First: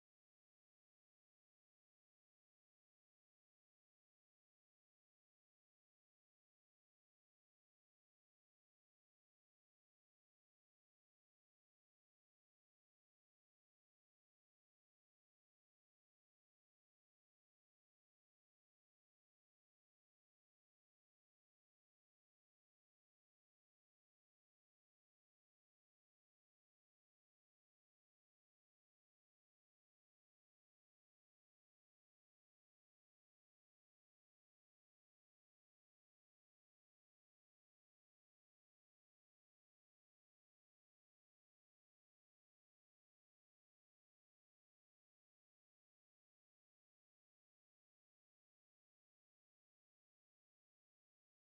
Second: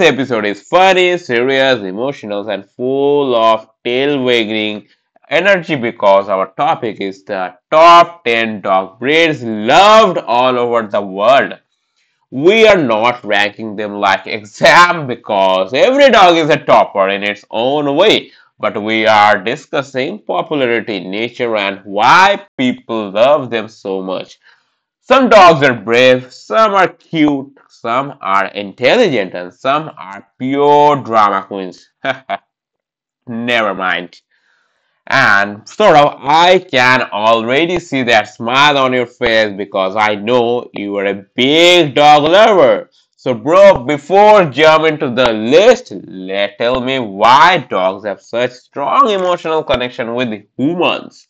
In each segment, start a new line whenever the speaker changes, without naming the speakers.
episode is funny, serious, emotional, and full of tail-wagging energy because our topic is the top 10 dog breeds loved all over the world. We are not ranking them like exam, because every dog is a topper in its own way, but we are discussing popularity, nature, and why people love them so much. Some dogs are brave, some are cute, some are intelligent, and some are pure drama queens. Never mind. And Saurabh, I can already see that smile on your face because I know you are a big dog lover. So, bro, before jumping to the list, let tell me why dogs have such strong emotional connection with humans.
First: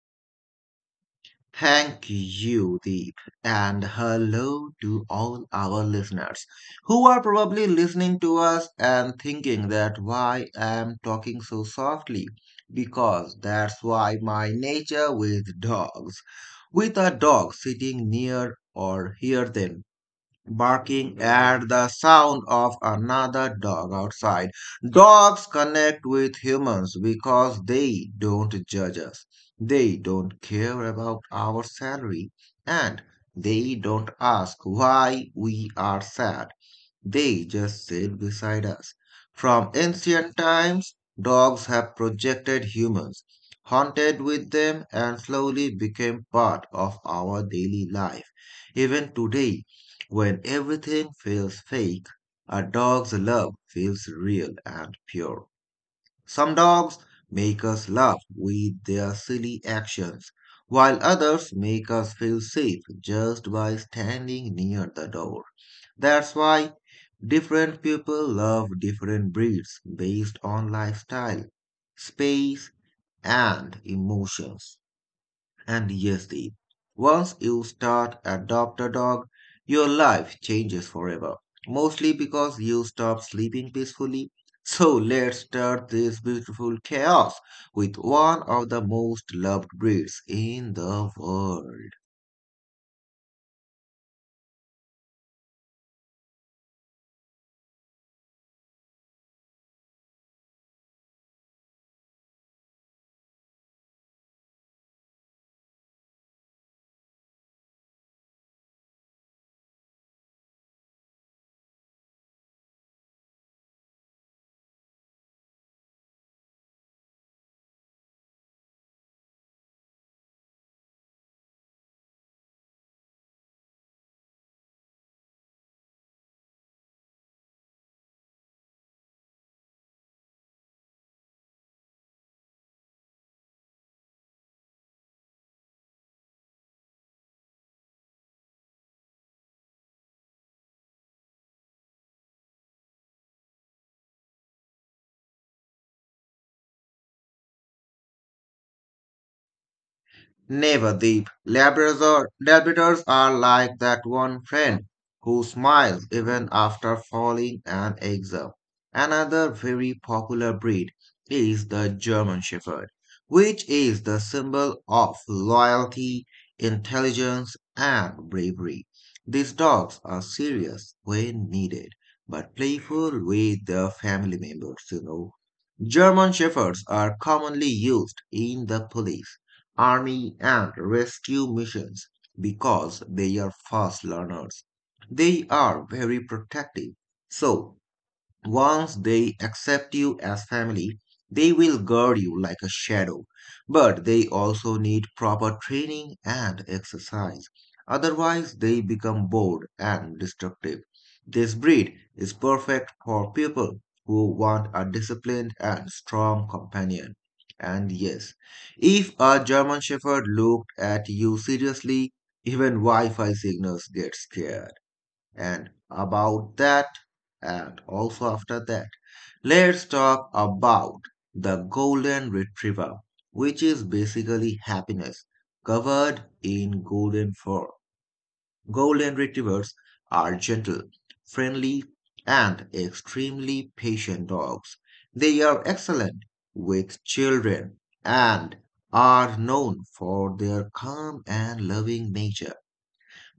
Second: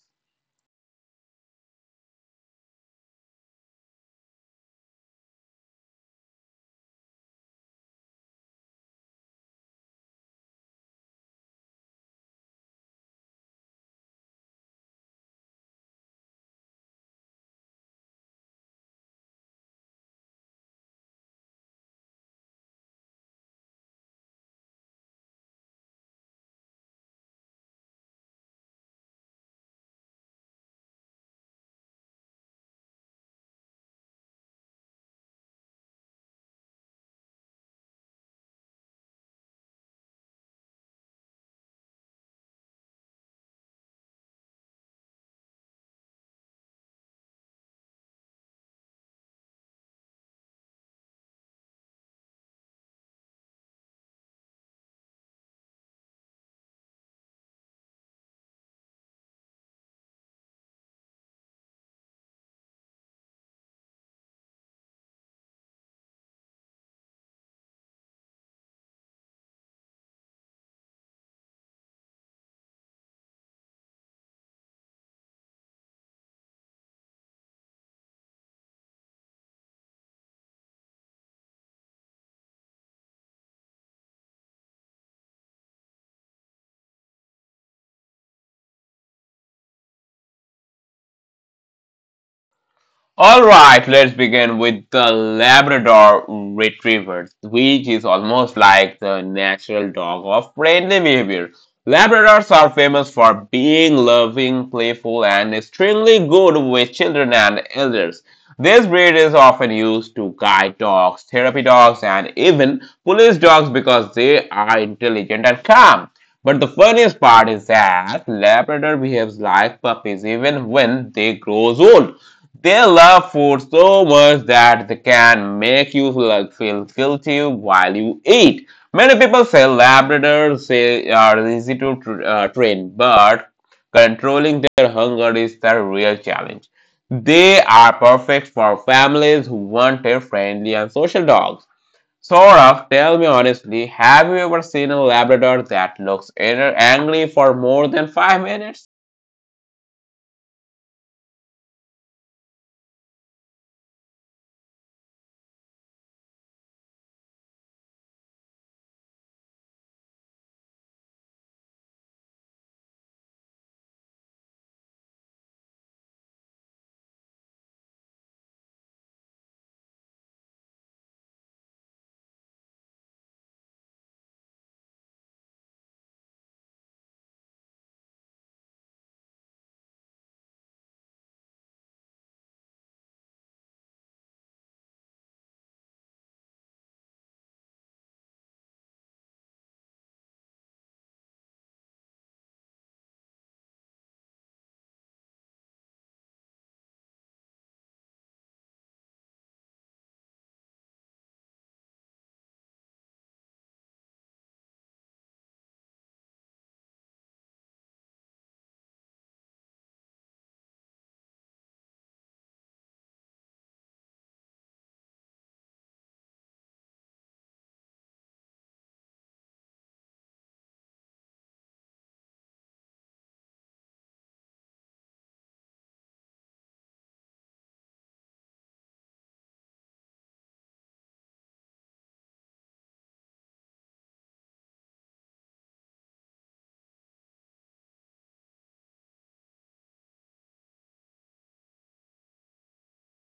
Thank you, Deep, and hello to all our listeners who are probably listening to us and thinking that why I'm talking so softly because that's why my nature with dogs. With a dog sitting near or hear them barking at the sound of another dog outside. Dogs connect with humans because they don't judge us, they don't care about our salary, and they don't ask why we are sad. They just sit beside us. From ancient times, dogs have projected humans, haunted with them, and slowly became part of our daily life. Even today, when everything feels fake, a dog's love feels real and pure. Some dogs make us laugh with their silly actions, while others make us feel safe just by standing near the door. That's why different people love different breeds based on lifestyle, space, and emotions. And yes, Deep, once you start adopt a dog, your life changes forever, mostly because you stop sleeping peacefully. So let's start this beautiful chaos with one of the most loved breeds in the world.
All right, let's begin with the Labrador Retriever, which is almost like the natural dog of friendly behavior. Labradors are famous for being loving, playful, and extremely good with children and elders. This breed is often used to guide dogs, therapy dogs, and even police dogs because they are intelligent and calm. But the funniest part is that Labrador behaves like puppies even when they grows old. They love food so much that they can make you like feel guilty while you eat. Many people say Labradors say are easy to train, but controlling their hunger is the real challenge. They are perfect for families who want a friendly and social dogs. Saurav, tell me honestly, have you ever seen a Labrador that looks angry for more than 5 minutes?
Never, Deep. Labradors are like that one friend who smiles even after falling an exam. Another very popular breed is the German Shepherd, which is the symbol of loyalty, intelligence, and bravery. These dogs are serious when needed, but playful with their family members, you know. German Shepherds are commonly used in the police army, and rescue missions because they are fast learners. They are very protective. So once they accept you as family, they will guard you like a shadow. But they also need proper training and exercise. Otherwise, they become bored and destructive. This breed is perfect for people who want a disciplined and strong companion. And yes, if a German Shepherd looked at you seriously, even Wi Fi signals get scared and about that and also after that. Let's talk about the golden retriever, which is basically happiness covered in golden fur. Golden retrievers are gentle, friendly, and extremely patient dogs. They are excellent with children and are known for their calm and loving nature.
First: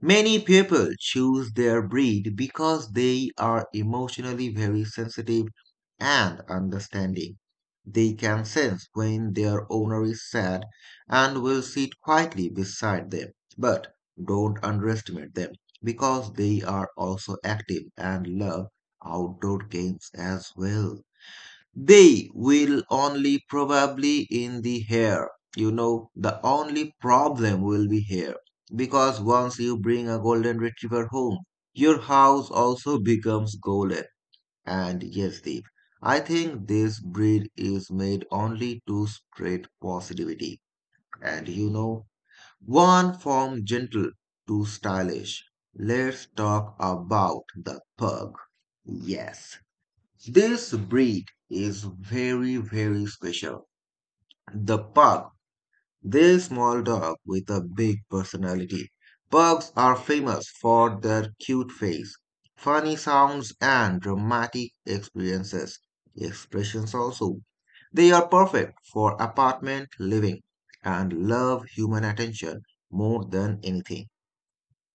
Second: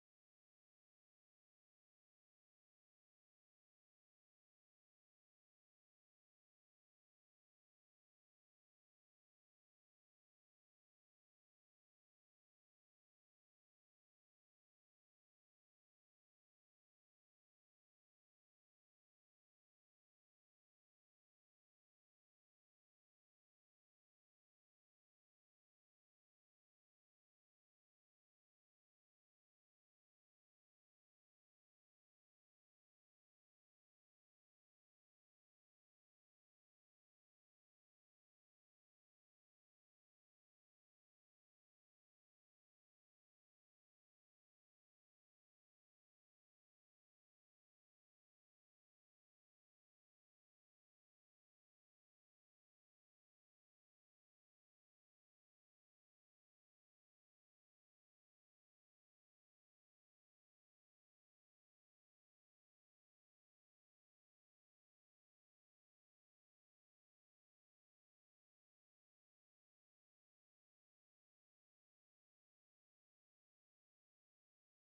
Many people choose their breed because they are emotionally very sensitive and understanding. They can sense when their owner is sad and will sit quietly beside them. But don't underestimate them because they are also active and love outdoor games as well. They will only probably in the hair. You know, the only problem will be hair. Because once you bring a golden retriever home, your house also becomes golden. And yes, Deep, I think this breed is made only to spread positivity. And you know, one from gentle to stylish. Let's talk about the pug. Yes. This breed is very, very special. The pug, this small dog with a big personality. Pugs are famous for their cute face, funny sounds, and dramatic experiences. Expressions also. They are perfect for apartment living and love human attention more than anything.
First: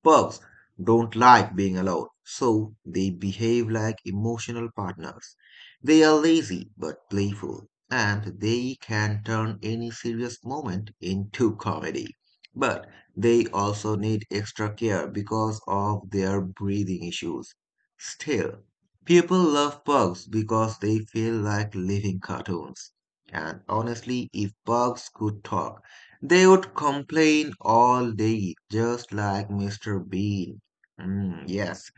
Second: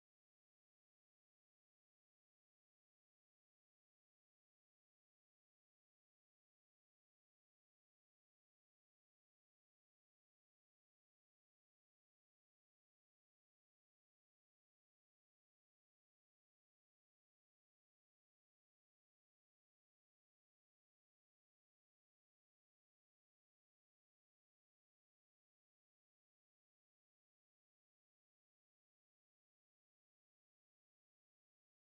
Pugs don't like being alone, so they behave like emotional partners. They are lazy but playful, and they can turn any serious moment into comedy. But they also need extra care because of their breathing issues. Still, people love pugs because they feel like living cartoons. And honestly, if pugs could talk, they would complain all day, just like Mr. Bean. Mm, yes.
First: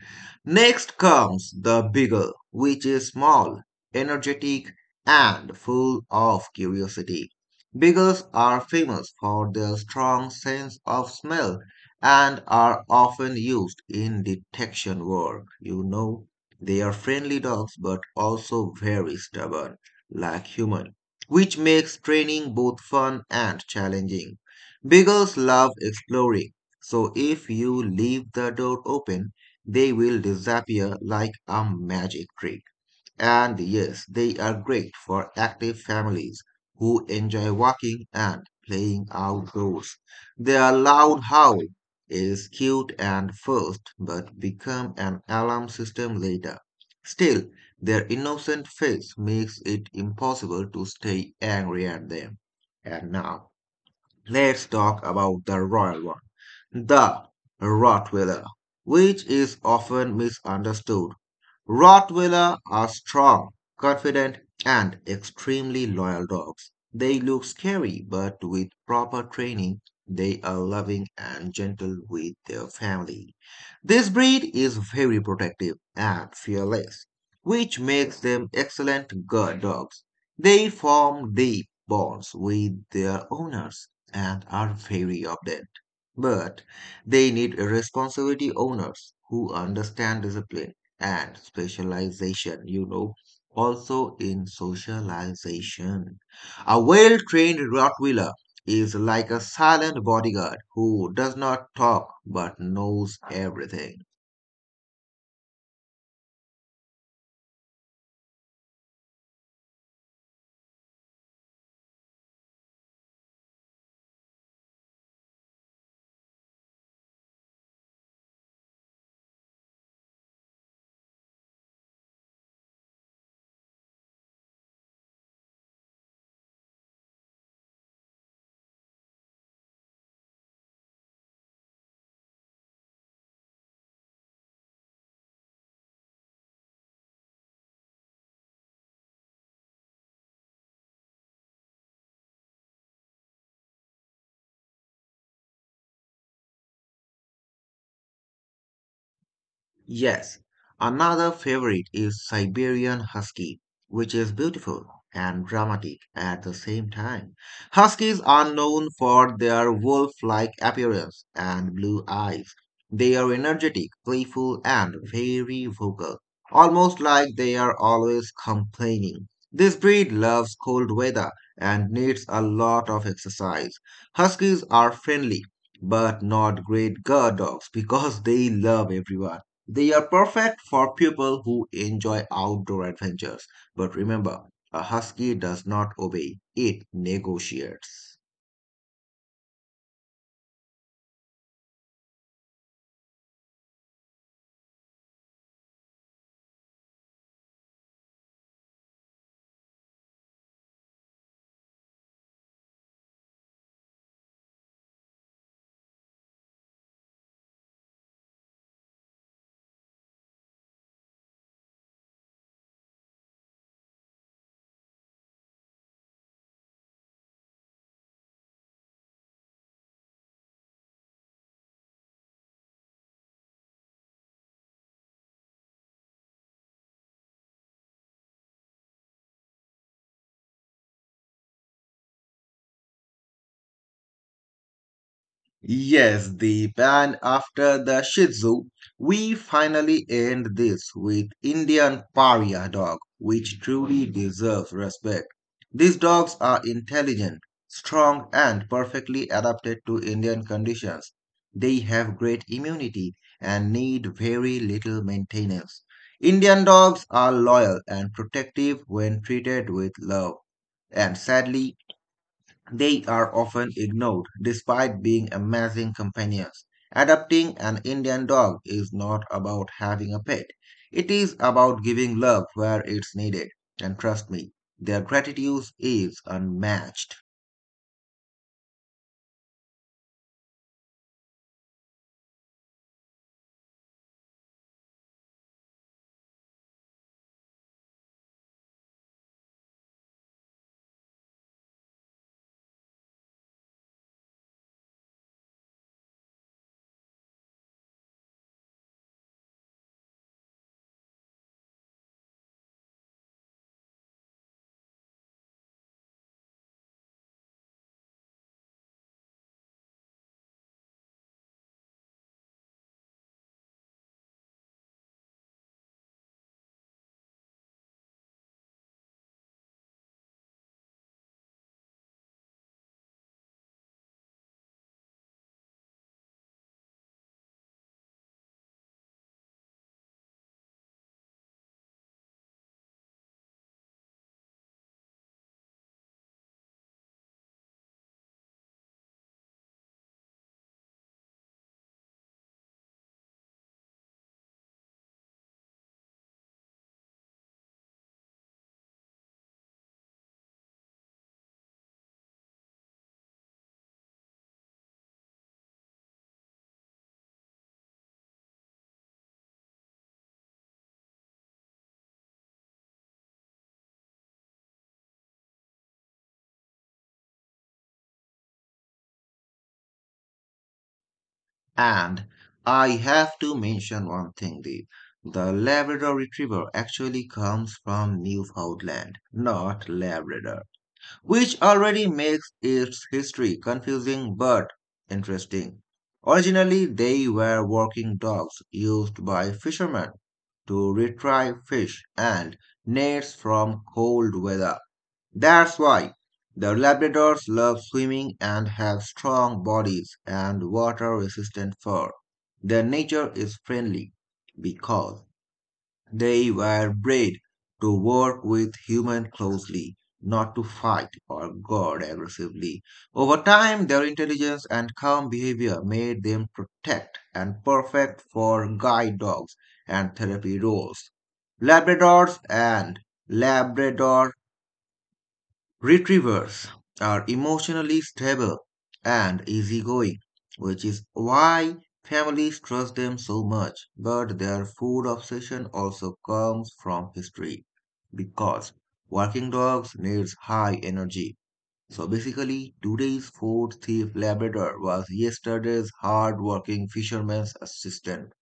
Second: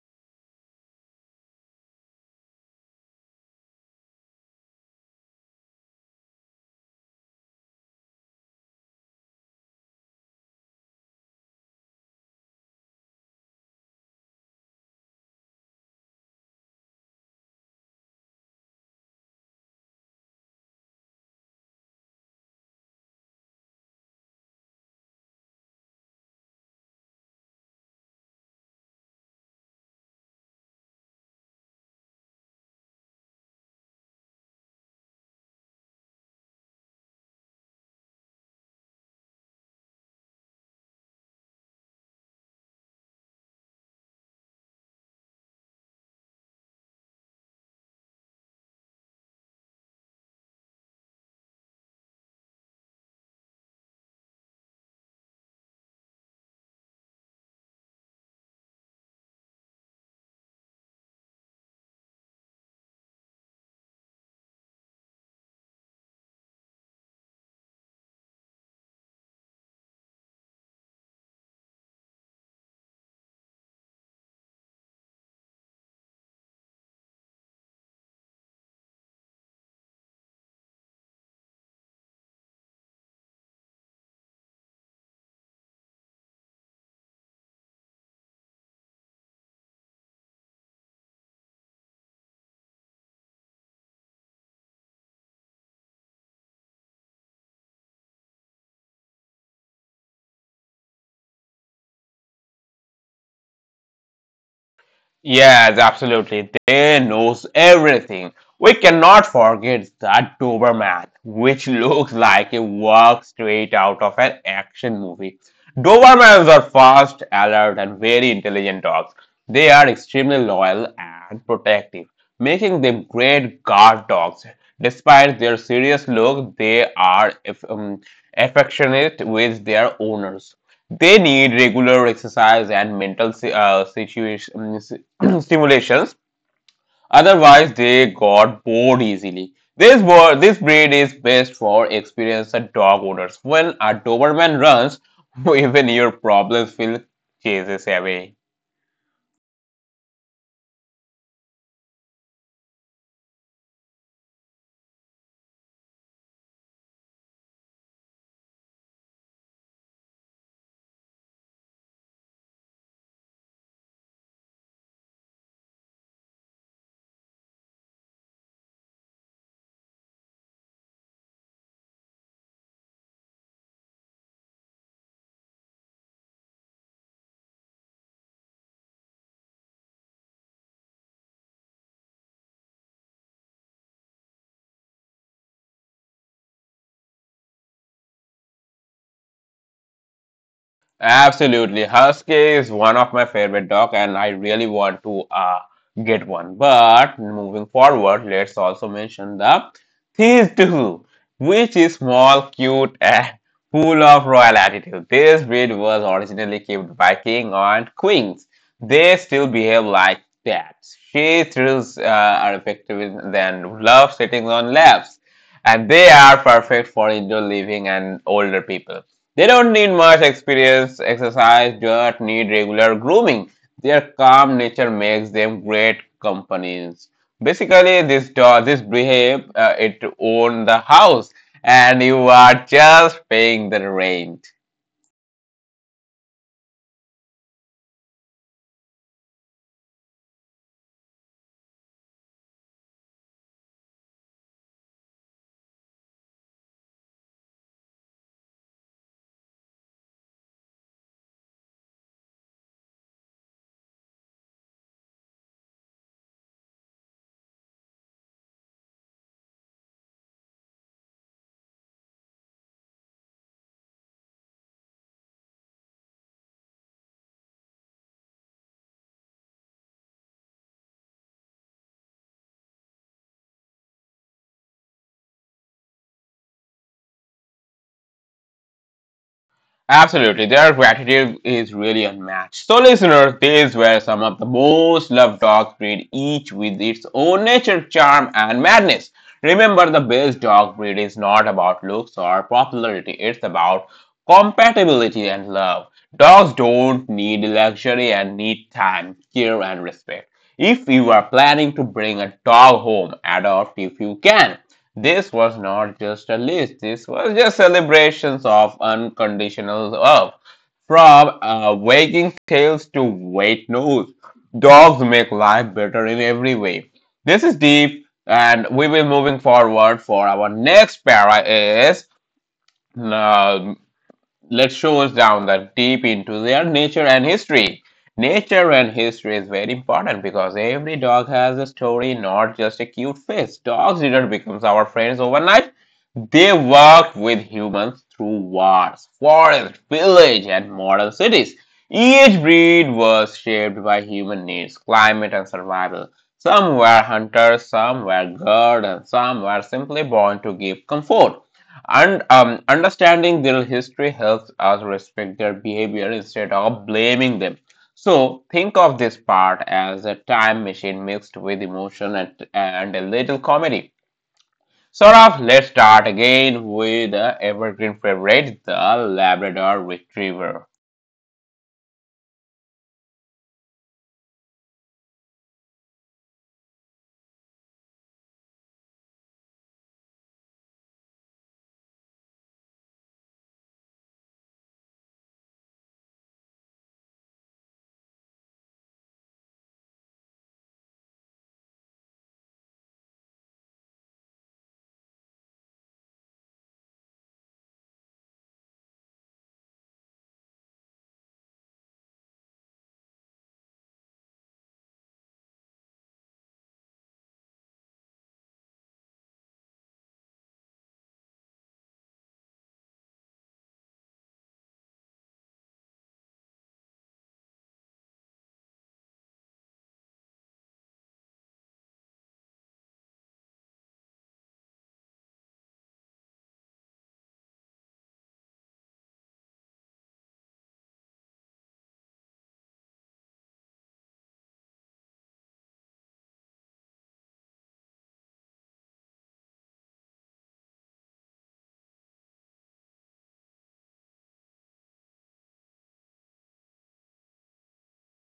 Next comes the beagle, which is small, energetic, and full of curiosity. Beagles are famous for their strong sense of smell and are often used in detection work. You know, they are friendly dogs but also very stubborn, like human, which makes training both fun and challenging. Beagles love exploring, so if you leave the door open, they will disappear like a magic trick. And yes, they are great for active families who enjoy walking and playing outdoors. Their loud howl is cute and first, but become an alarm system later. Still, their innocent face makes it impossible to stay angry at them. And now, let's talk about the royal one, the Rottweiler, which is often misunderstood. Rottweiler are strong, confident, and extremely loyal dogs. They look scary, but with proper training, they are loving and gentle with their family. This breed is very protective and fearless, which makes them excellent guard dogs. They form deep bonds with their owners and are very obedient, but they need responsibility owners who understand discipline and specialization, you know, also in socialization. A well trained Rottweiler is like a silent bodyguard who does not talk but knows everything.
Yes, absolutely. They knows everything. We cannot forget that Doberman, which looks like a work straight out of an action movie. Dobermans are fast, alert, and very intelligent dogs. They are extremely loyal and protective, making them great guard dogs. Despite their serious look, they are affectionate with their owners. They need regular exercise and mental situation, stimulations. Otherwise, they got bored easily. This word, this breed is best for experienced dog owners. When a Doberman runs, even your problems will chases away.
Yes, another favorite is Siberian Husky, which is beautiful and dramatic at the same time. Huskies are known for their wolf-like appearance and blue eyes. They are energetic, playful, and very vocal, almost like they are always complaining. This breed loves cold weather and needs a lot of exercise. Huskies are friendly, but not great guard dogs because they love everyone. They are perfect for people who enjoy outdoor adventures. But remember, a husky does not obey, it negotiates.
Absolutely. Husky is one of my favorite dog and I really want to get one. But moving forward, let's also mention the Thiestu, which is small, cute, and full of royal attitude. This breed was originally kept by king and queens. They still behave like cats. She thrills are effective than love sitting on laps. And they are perfect for indoor living and older people. They don't need much experience, exercise, just need regular grooming. Their calm nature makes them great companions. Basically, this dog, this behave, it own the house, and you are just paying the rent.
Yes, the and after the Shih Tzu, we finally end this with Indian Pariah dog, which truly deserves respect. These dogs are intelligent, strong, and perfectly adapted to Indian conditions. They have great immunity and need very little maintenance. Indian dogs are loyal and protective when treated with love. And sadly, they are often ignored despite being amazing companions. Adopting an Indian dog is not about having a pet. It is about giving love where it's needed. And trust me, their gratitude is unmatched.
Absolutely, their gratitude is really unmatched. So, listeners, these were some of the most loved dog breed, each with its own nature, charm, and madness. Remember, the best dog breed is not about looks or popularity; it's about compatibility and love. Dogs don't need luxury and need time, care, and respect. If you are planning to bring a dog home, adopt if you can. This was not just a list, this was just celebrations of unconditional love. From wagging tails to wet nose, dogs make life better in every way. This is deep, and we will moving forward for our next para is uh, let's show us down the deep into their nature and history. Nature and history is very important because every dog has a story, not just a cute face. Dogs didn't become our friends overnight. They worked with humans through wars, forests, villages, and modern cities. Each breed was shaped by human needs, climate, and survival. Some were hunters, some were guards, and some were simply born to give comfort. And Understanding their history helps us respect their behavior instead of blaming them. So think of this part as a time machine mixed with emotion and, a little comedy. Sort of, let's start again with the evergreen favorite, the Labrador Retriever.
And I have to mention one thing, Deep. The Labrador Retriever actually comes from Newfoundland, not Labrador, which already makes its history confusing but interesting. Originally, they were working dogs used by fishermen to retrieve fish and nets from cold weather. That's why the Labradors love swimming and have strong bodies and water resistant fur. Their nature is friendly because they were bred to work with humans closely, not to fight or guard aggressively. Over time, their intelligence and calm behavior made them protect and perfect for guide dogs and therapy roles. Labradors and Labrador Retrievers are emotionally stable and easygoing, which is why families trust them so much. But their food obsession also comes from history because working dogs needs high energy. So basically, today's food thief Labrador was yesterday's hard-working fisherman's assistant.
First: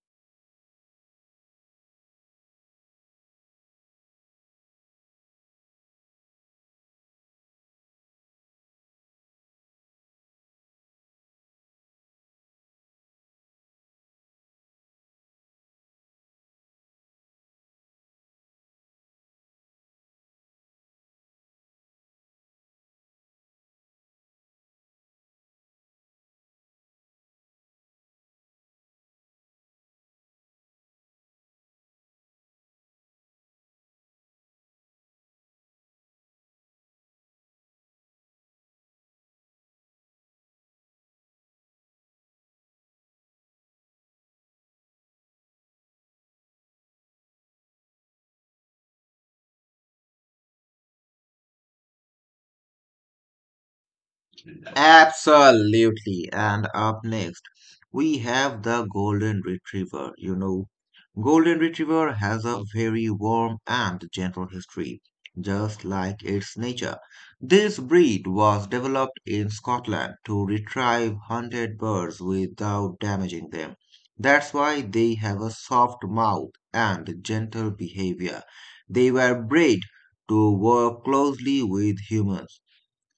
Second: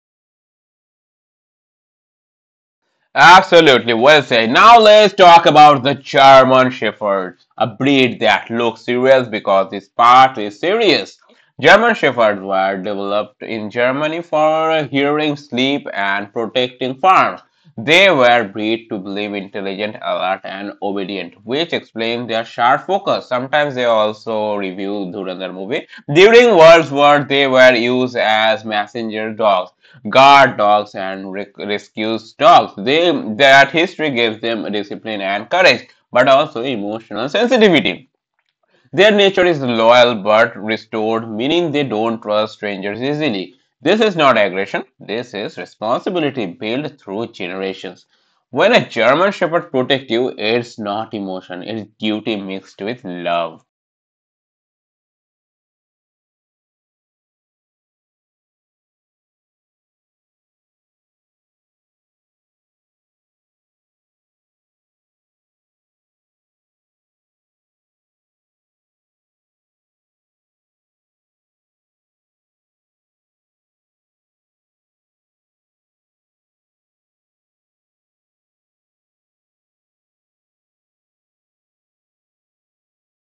Absolutely, well said. Now let's talk about the German Shepherd, a breed that looks serious because this part is serious. German Shepherds were developed in Germany for hearing, sleep, and protecting farms. They were bred to believe intelligent, alert, and obedient, which explains their sharp focus. Sometimes they also review Dhurandhar movie. During World War, they were used as messenger dogs, guard dogs, and rescues dogs. That history gives them discipline and courage, but also emotional sensitivity. Their nature is loyal but restored, meaning they don't trust strangers easily. This is not aggression, this is responsibility built through generations. When a German Shepherd protects you, it's not emotion, it's duty mixed with love.
Absolutely. And up next, we have the Golden Retriever. You know, Golden Retriever has a very warm and gentle history, just like its nature. This breed was developed in Scotland to retrieve hunted birds without damaging them. That's why they have a soft mouth and gentle behavior. They were bred to work closely with humans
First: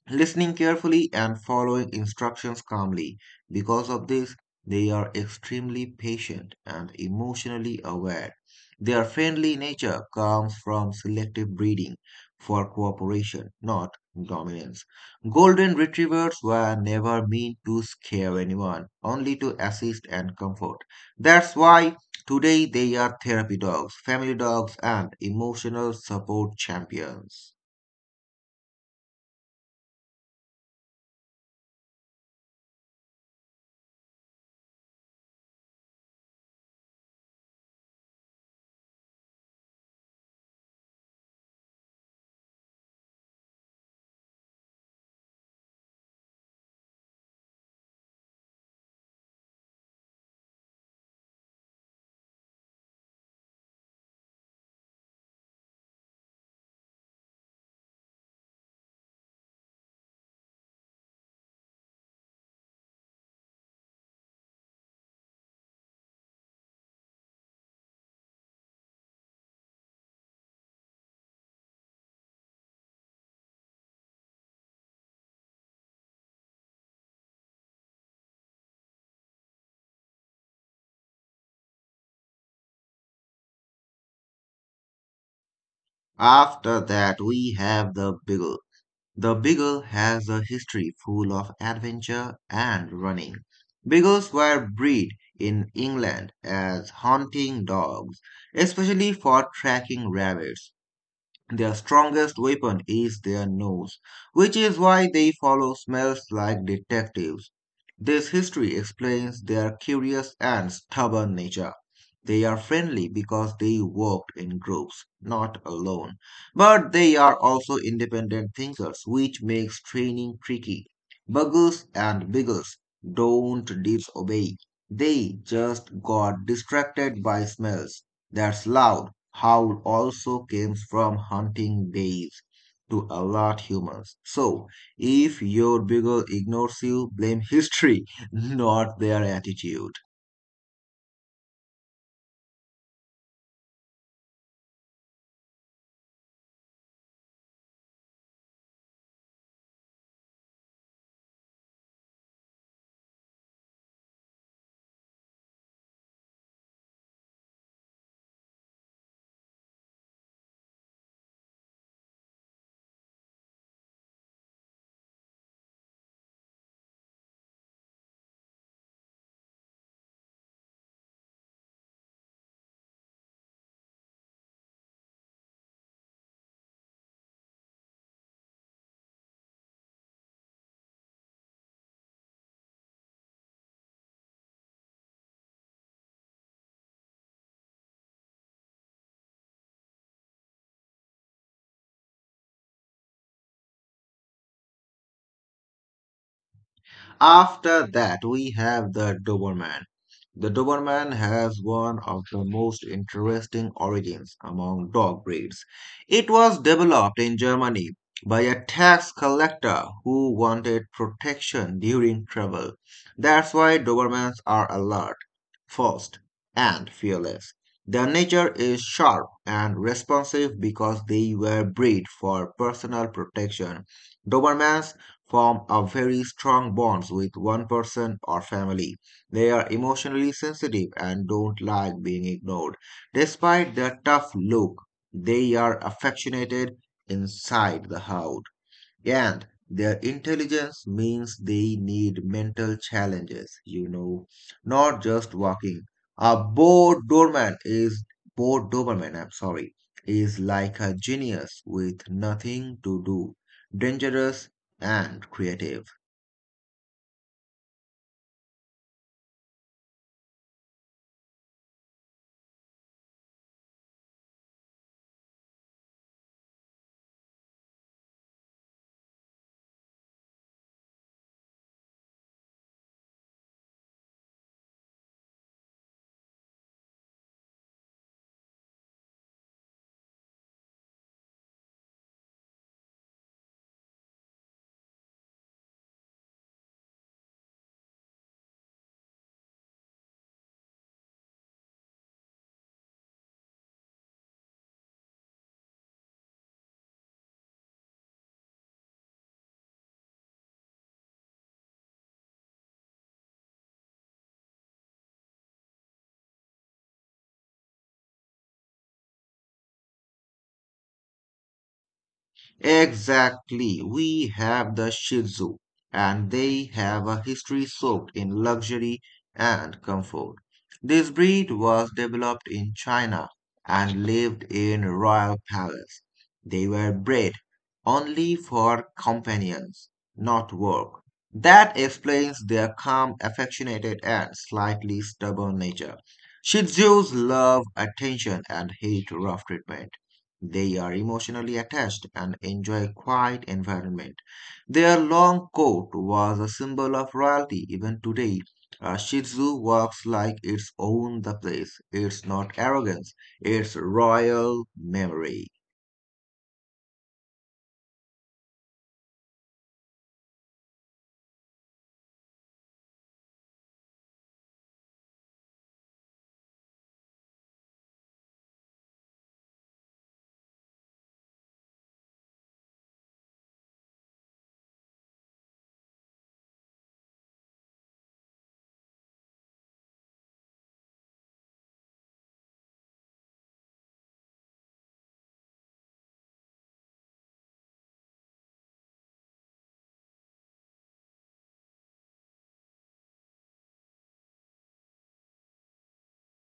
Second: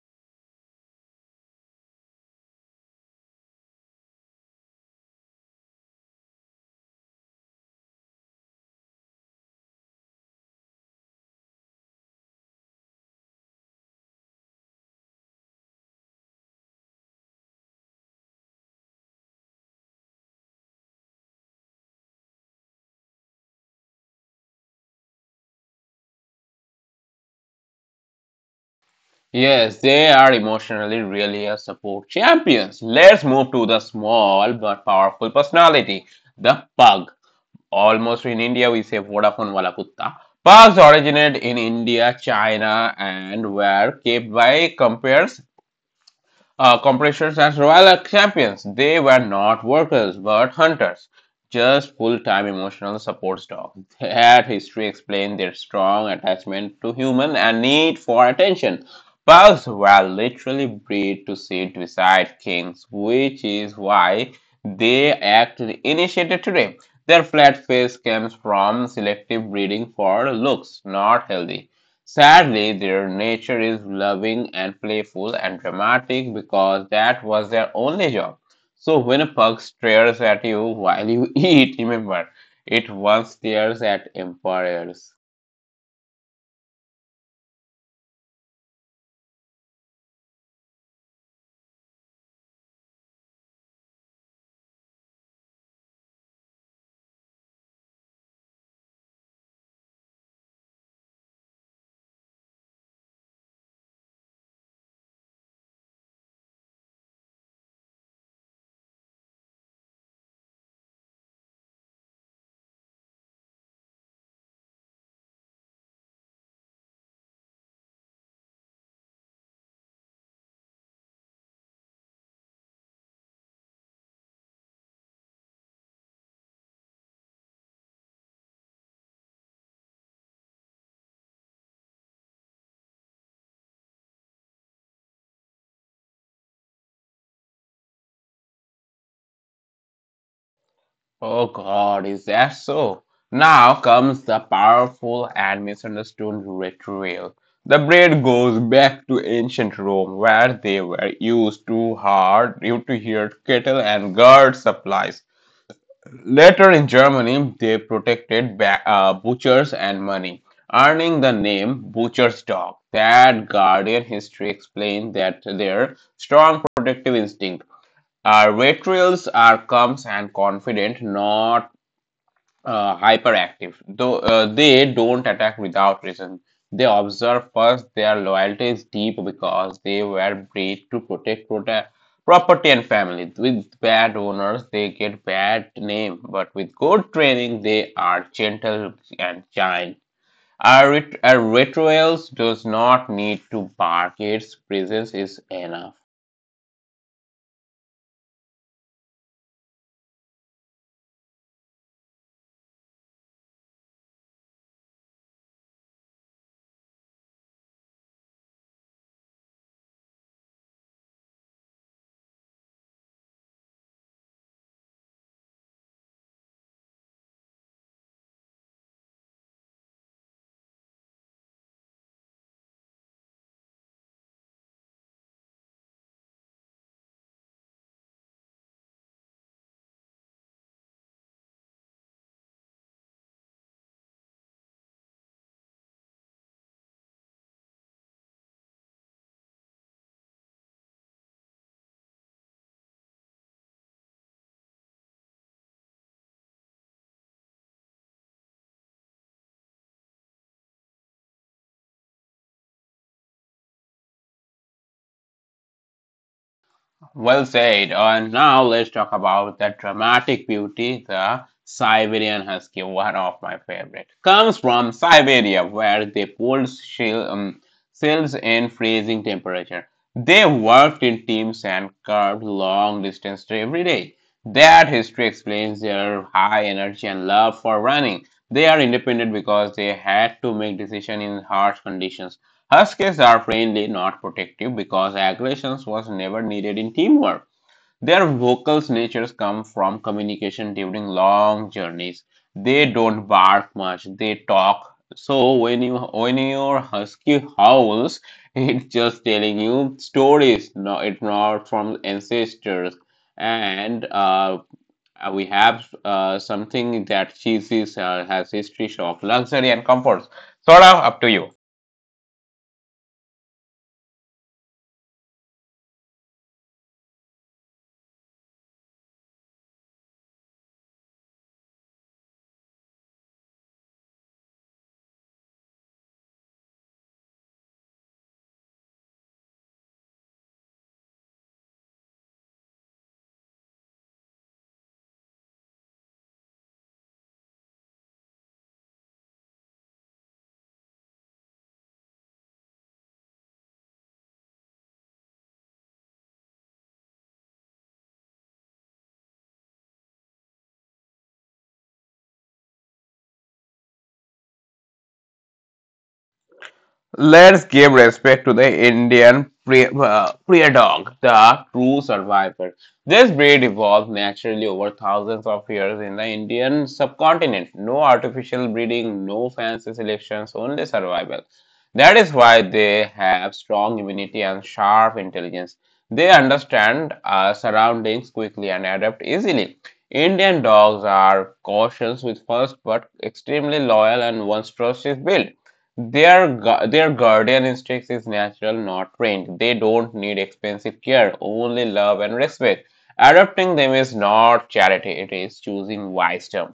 listening carefully and following instructions calmly. Because of this, they are extremely patient and emotionally aware. Their friendly nature comes from selective breeding for cooperation, not dominance. Golden retrievers were never meant to scare anyone, only to assist and comfort. That's why today they are therapy dogs, family dogs, and emotional support champions.
Yes, they are emotionally really a support champions. Let's move to the small but powerful personality, the pug. Almost in India, we say Vodafone wala kutta. Pugs originate in India, China, and were kept by compares. Corporations as royal champions, they were not workers but hunters, just full time emotional support staff. That history explained their strong attachment to human and need for attention. Pugs were literally bred to sit beside kings, which is why they act initiated today. Their flat face comes from selective breeding for looks, not healthy. Sadly, their nature is loving and playful and dramatic because that was their only job. So when a pug stares at you while you eat, remember, it once stares at emperors.
After that, we have the Beagle. The Beagle has a history full of adventure and running. Beagles were bred in England as hunting dogs, especially for tracking rabbits. Their strongest weapon is their nose, which is why they follow smells like detectives. This history explains their curious and stubborn nature. They are friendly because they worked in groups, not alone. But they are also independent thinkers, which makes training tricky. Buggles and Biggles don't disobey. They just got distracted by smells. That's loud Howl also came from hunting days to alert humans. So, if your beagle ignores you, blame history, not their attitude.
Oh God, is that so? Now comes the powerful and misunderstood ritual. The bread goes back to ancient Rome, where they were used to hard due to hear cattle and guard supplies. Later in Germany, they protected butchers and money, earning the name butcher's dog. That Guardian history explained that their strong protective instinct. Our retrials are calm and confident, not hyperactive. Though they don't attack without reason. They observe first. Their loyalty is deep because they were bred to protect property and family. With bad owners, they get bad name, but with good training, they are gentle and kind. Our rituals does not need to bark. Its presence is enough.
After that, we have the Doberman. The Doberman has one of the most interesting origins among dog breeds. It was developed in Germany by a tax collector who wanted protection during trouble. That's why Dobermans are alert fast, and fearless. Their nature is sharp and responsive because they were bred for personal protection. Dobermans form a very strong bonds with one person or family. They are emotionally sensitive and don't like being ignored. Despite their tough look, they are affectionate inside the house. And their intelligence means they need mental challenges, you know, not just walking. A bored doberman, I'm sorry, is like a genius with nothing to do, dangerous and creative.
Well said. And now let's talk about the dramatic beauty the Siberian Husky, one of my favorite. Comes from Siberia, where they pulled cells in freezing temperature. They worked in teams and curved long distance every day. That history explains their high energy and love for running. They are independent because they had to make decisions in harsh conditions. Huskies are friendly, not protective because aggression was never needed in teamwork. Their vocal natures come from communication during long journeys. They don't bark much, they talk. So when you when your husky howls, it's just telling you stories, no, it's not from ancestors. And we have something that she sees has history of luxury and comforts. Sort of up to you.
Exactly. We have the Shih Tzu, and they have a history soaked in luxury and comfort. This breed was developed in China and lived in royal palace. They were bred only for companions, not work. That explains their calm, affectionate, and slightly stubborn nature. Shih Tzus love attention and hate rough treatment. They are emotionally attached and enjoy a quiet environment. Their long coat was a symbol of royalty. Even today, a Shih Tzu walks like it's owned the place. It's not arrogance, it's royal memory.
Let's give respect to the dog, the true survivor. This breed evolved naturally over thousands of years in the Indian subcontinent. No artificial breeding, no fancy selections, only survival. That is why they have strong immunity and sharp intelligence. They understand surroundings quickly and adapt easily. Indian dogs are cautious with first but extremely loyal and voluptuous build. Their guardian instinct is natural, not trained. They don't need expensive care, only love and respect. Adopting them is not charity, it is choosing wisdom.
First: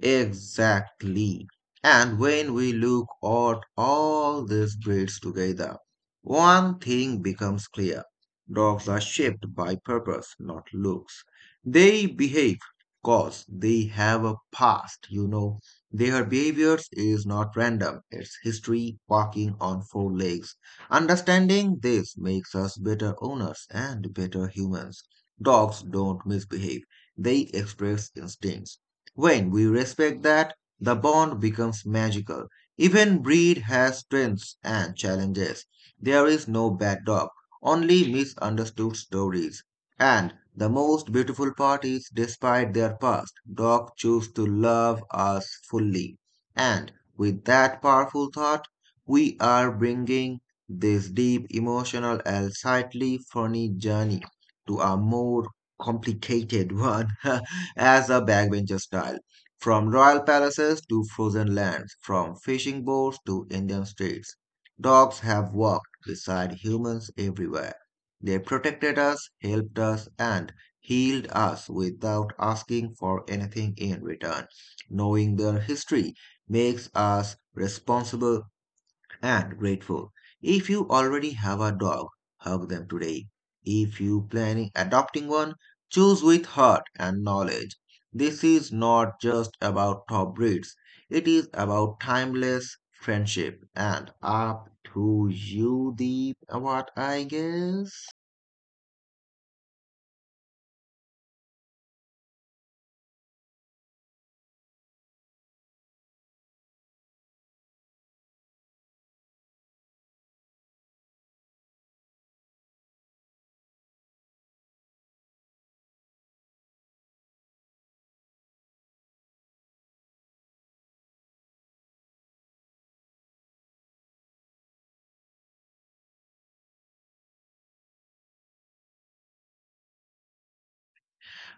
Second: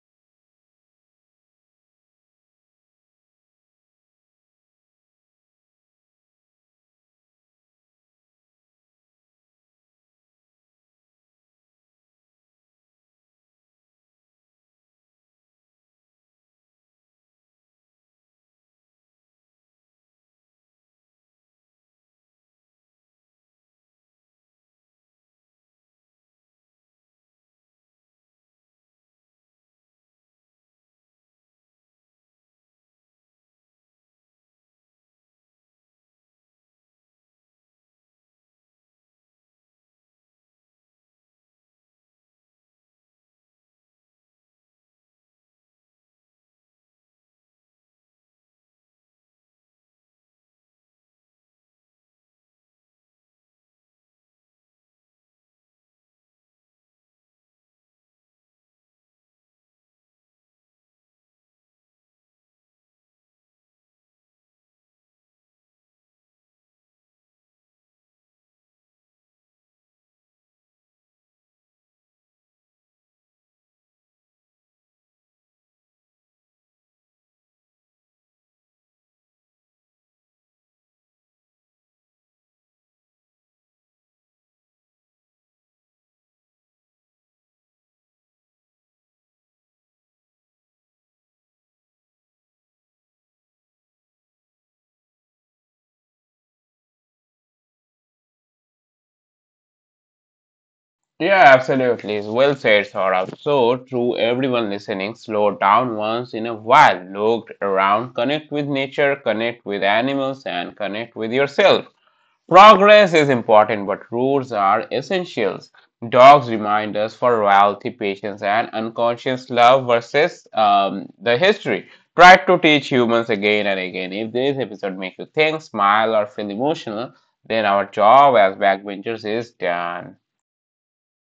Exactly. And when we look at all these breeds together, one thing becomes clear. Dogs are shaped by purpose, not looks. They behave because they have a past, you know. Their behaviors is not random, it's history walking on four legs. Understanding this makes us better owners and better humans. Dogs don't misbehave, they express instincts. When we respect that, the bond becomes magical. Even breed has strengths and challenges. There is no bad dog, only misunderstood stories. And the most beautiful part is, despite their past, dogs choose to love us fully. And with that powerful thought, we are bringing this deep emotional and slightly funny journey to a more complicated one. as a backbencher style. From royal palaces to frozen lands, from fishing boats to Indian streets, dogs have walked beside humans everywhere. They protected us, helped us, and healed us without asking for anything in return. Knowing their history makes us responsible and grateful. If you already have a dog, hug them today. If you planning adopting one, choose with heart and knowledge. This is not just about top breeds. It is about timeless friendship and up to you the what I guess.
Yeah, absolutely. Well said, Saurabh. So, to everyone listening, slow down once in a while, look around, connect with nature, connect with animals, and connect with yourself. Progress is important, but rules are essentials. Dogs remind us for loyalty, patience, and unconscious love versus the history. Try to teach humans again and again. If this episode makes you think, smile, or feel emotional, then our job as backbenchers is done.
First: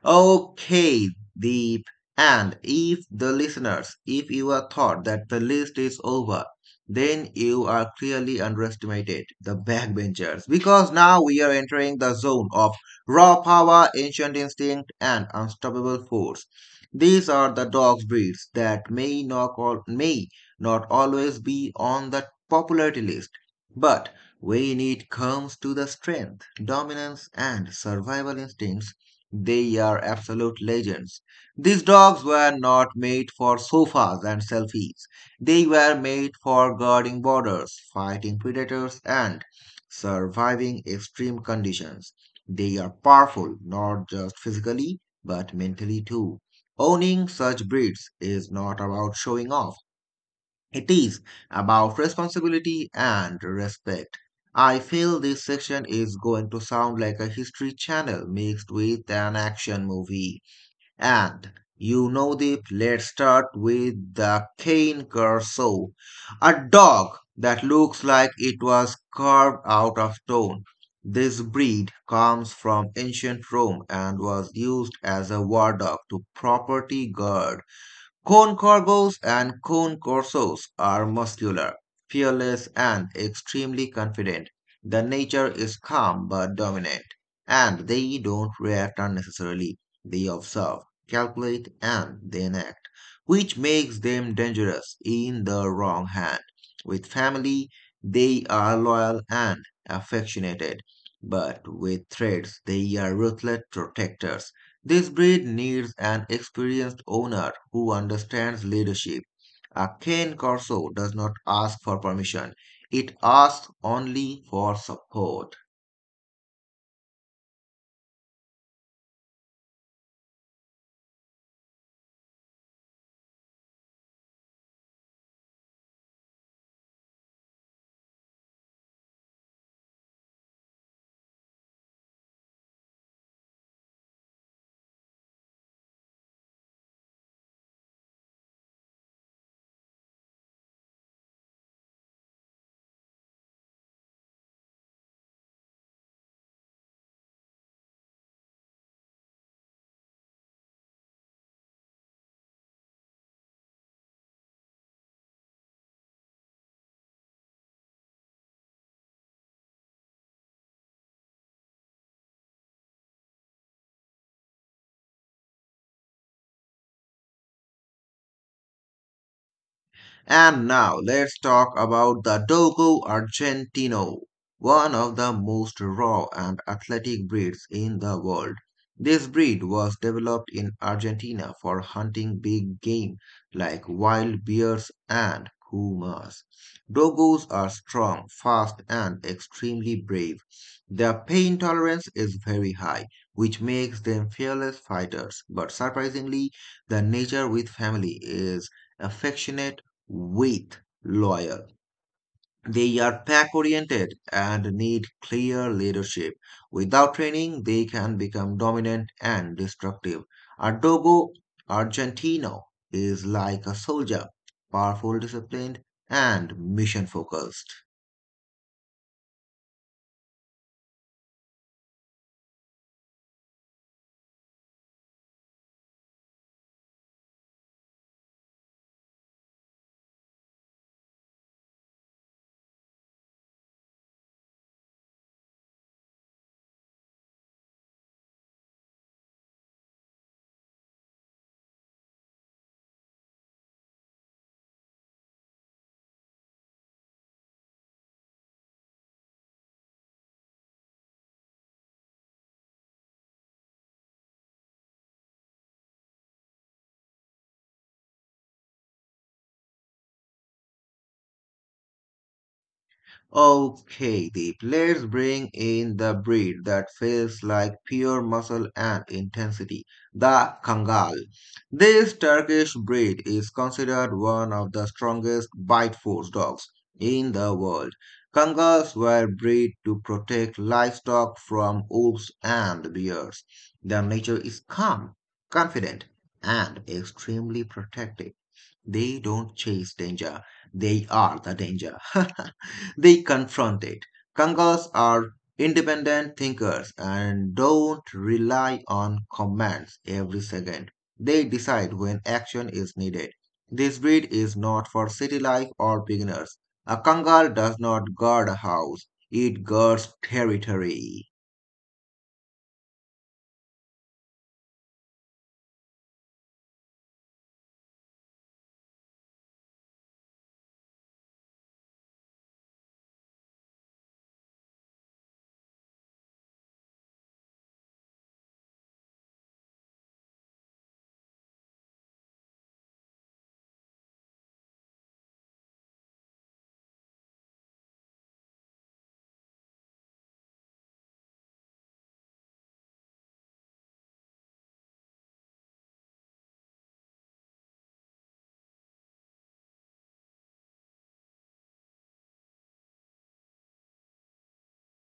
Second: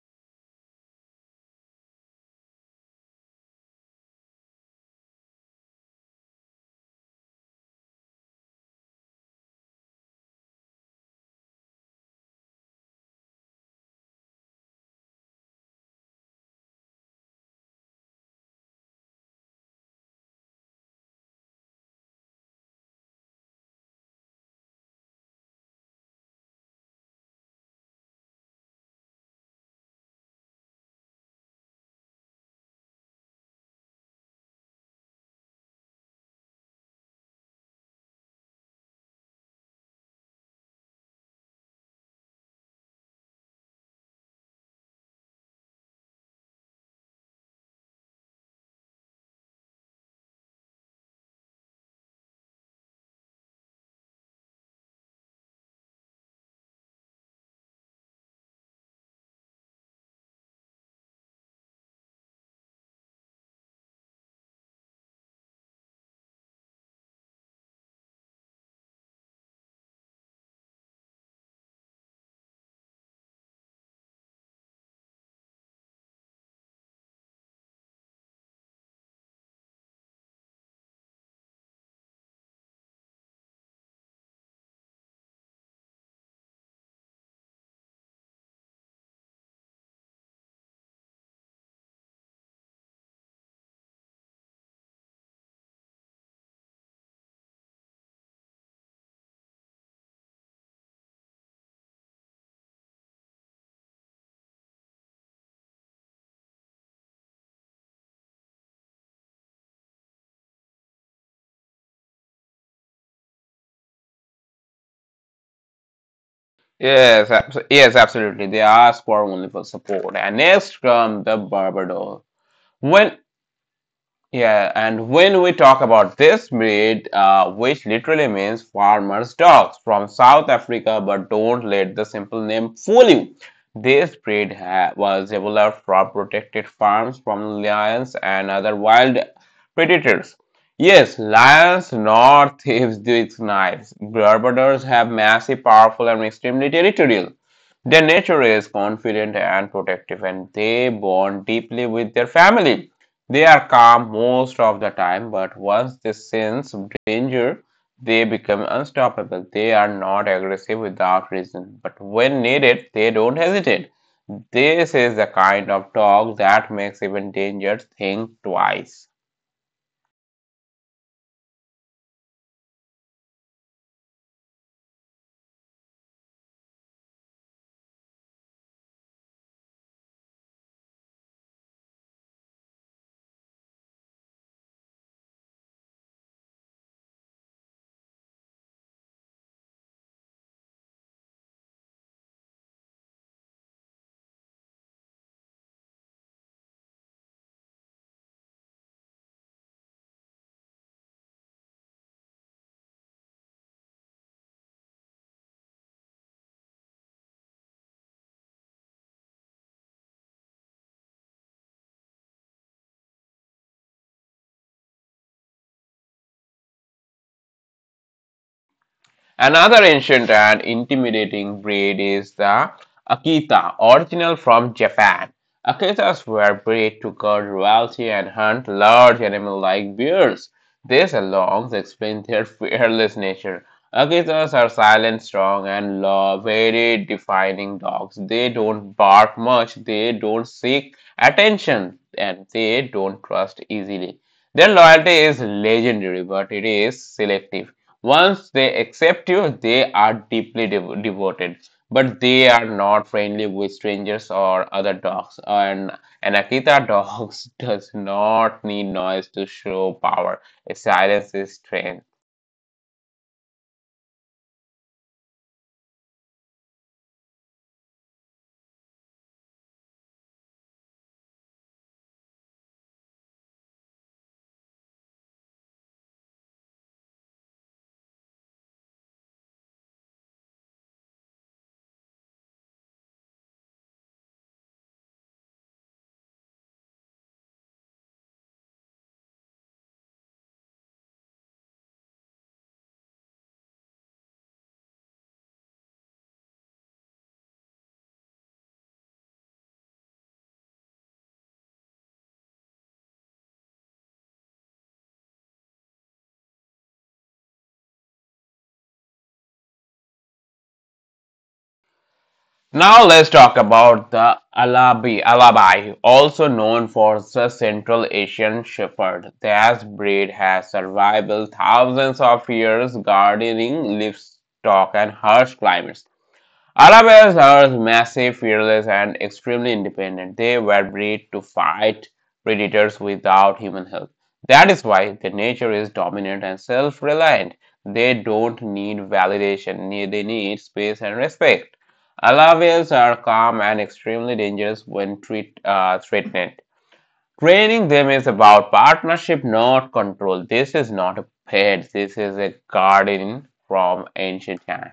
Okay, Deep. And if the listeners, if you are thought that the list is over, then you are clearly underestimated the backbenchers because now we are entering the zone of raw power, ancient instinct, and unstoppable force. These are the dog breeds that may not always be on the popularity list, but when it comes to the strength, dominance, and survival instincts, they are absolute legends. These dogs were not made for sofas and selfies. They were made for guarding borders, fighting predators, and surviving extreme conditions. They are powerful, not just physically, but mentally too. Owning such breeds is not about showing off. It is about responsibility and respect. I feel this section is going to sound like a history channel mixed with an action movie. And you know the let's start with the Cane Corso, a dog that looks like it was carved out of stone. This breed comes from ancient Rome and was used as a war dog to property guard. Cone Corgos and Cone Corsos are muscular, fearless, and extremely confident. The nature is calm but dominant, and they don't react unnecessarily. They observe, calculate, and then act, which makes them dangerous in the wrong hand. With family, they are loyal and affectionate, but with threats, they are ruthless protectors. This breed needs an experienced owner who understands leadership. A Cane Corso does not ask for permission, it asks only for support.
Yes, yes, absolutely. They ask for only for support. And next from the Barbador. When Yeah, and when we talk about this breed, which literally means farmers' dogs from South Africa, but don't let the simple name fool you. This breed was developed from protected farms from lions and other wild predators. Yes, lions, nor thieves with knives. Barbadors have massive, powerful, and extremely territorial. Their nature is confident and protective, and they bond deeply with their family. They are calm most of the time, but once they sense danger, they become unstoppable. They are not aggressive without reason, but when needed, they don't hesitate. This is the kind of dog that makes even dangerous think twice.
And now let's talk about the Dogo Argentino, one of the most raw and athletic breeds in the world. This breed was developed in Argentina for hunting big game like wild bears and pumas. Dogos are strong, fast, and extremely brave. Their pain tolerance is very high, which makes them fearless fighters. But surprisingly, the nature with family is affectionate with loyal. They are pack oriented and need clear leadership. Without training, they can become dominant and destructive. A Dogo Argentino is like a soldier, powerful, disciplined, and mission focused.
Another ancient and intimidating breed is the Akita, original from Japan. Akitas were bred to guard royalty and hunt large animal like bears. This alone explains their fearless nature. Akitas are silent, strong, and law very defining dogs. They don't bark much, they don't seek attention, and they don't trust easily. Their loyalty is legendary, but it is selective. Once they accept you, they are deeply devoted, but they are not friendly with strangers or other dogs. And an Akita dog does not need noise to show power. Silence is strength.
Okay, Deep, let's bring in the breed that feels like pure muscle and intensity, the Kangal. This Turkish breed is considered one of the strongest bite force dogs in the world. Kangals were bred to protect livestock from wolves and bears. Their nature is calm, confident, and extremely protective. They don't chase danger, they are the danger. they confront it. Kangas are independent thinkers and don't rely on commands every second. They decide when action is needed. This breed is not for city life or beginners. A Kangal does not guard a house, it guards territory.
Now let's talk about the Alabi, Alabai, also known for the Central Asian Shepherd. This breed has survived thousands of years gardening, livestock, and harsh climates. Arabs are massive, fearless, and extremely independent. They were bred to fight predators without human help. That is why their nature is dominant and self reliant. They don't need validation, they need space and respect. Alawites are calm and extremely dangerous when threatened. Training them is about partnership, not control. This is not a pet, this is a guardian from ancient times.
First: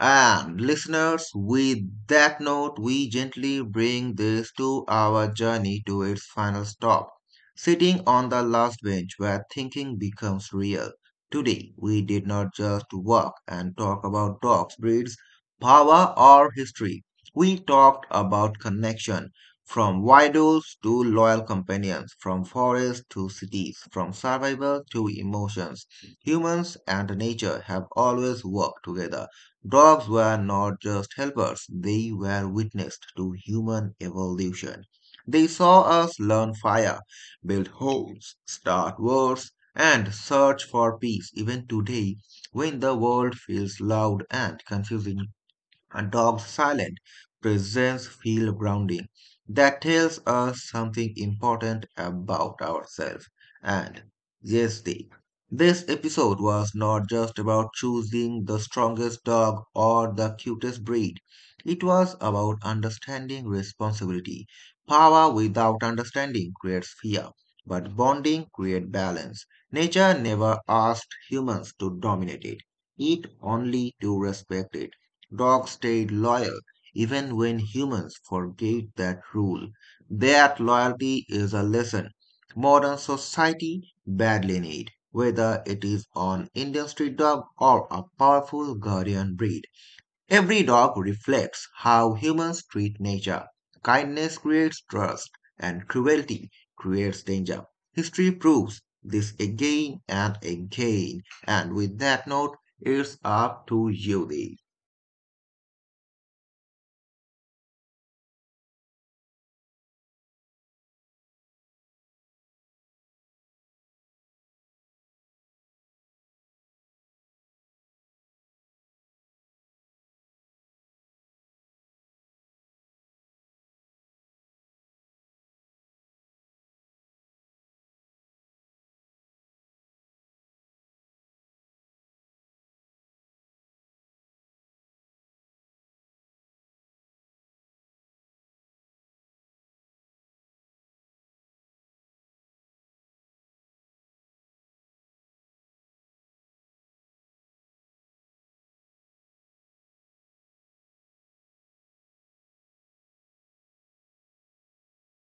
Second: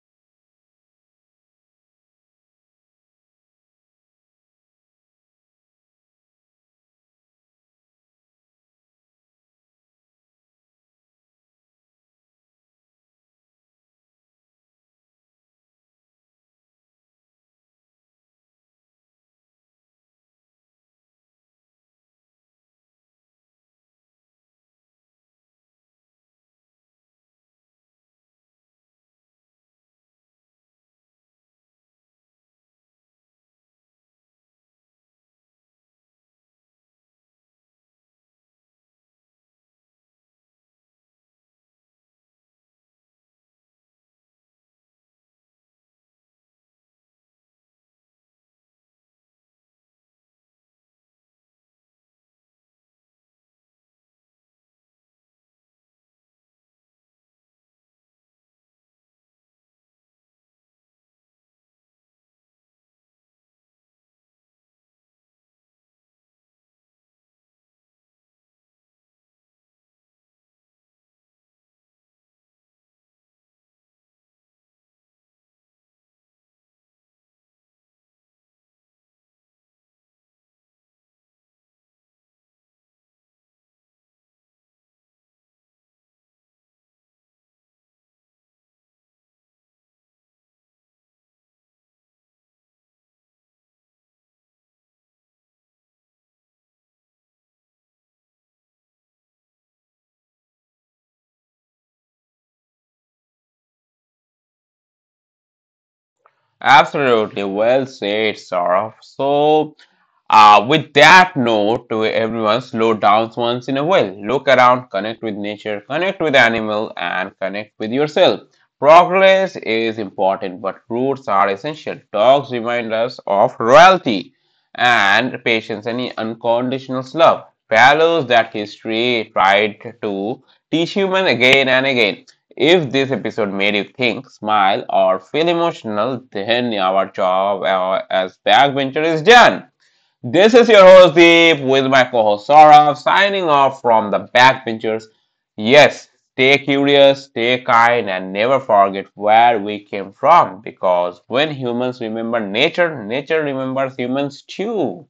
And listeners, with that note, we gently bring this 2 hour journey to its final stop, sitting on the last bench where thinking becomes real. Today, we did not just walk and talk about dogs, breeds, power, or history. We talked about connection from idols to loyal companions, from forests to cities, from survival to emotions. Humans and nature have always worked together. Dogs were not just helpers, they were witness to human evolution. They saw us learn fire, build homes, start wars, and search for peace. Even today, when the world feels loud and confusing, a dog's silent presence feels grounding. That tells us something important about ourselves and gestic. This episode was not just about choosing the strongest dog or the cutest breed. It was about understanding responsibility. Power without understanding creates fear, but bonding creates balance. Nature never asked humans to dominate it, it only to respect it. Dogs stayed loyal even when humans forget that rule. That loyalty is a lesson modern society badly needs. Whether it is an industry dog or a powerful guardian breed, every dog reflects how humans treat nature. Kindness creates trust, and cruelty creates danger. History proves this again and again. And with that note, it's up to you, Deep.
Absolutely, well said, Sarah. So, with that note to everyone, slow down once in a while. Look around, connect with nature, connect with animal, and connect with yourself. Progress is important, but roots are essential. Dogs remind us of royalty and patience and unconditional love. Values that history tried to teach human again and again. If this episode made you think, smile, or feel emotional, then our job as backbencher is done. This is your host Deep with my co-host Saurav signing off from the backbenchers. Yes, stay curious, stay kind, and never forget where we came from because when humans remember nature, nature remembers humans too.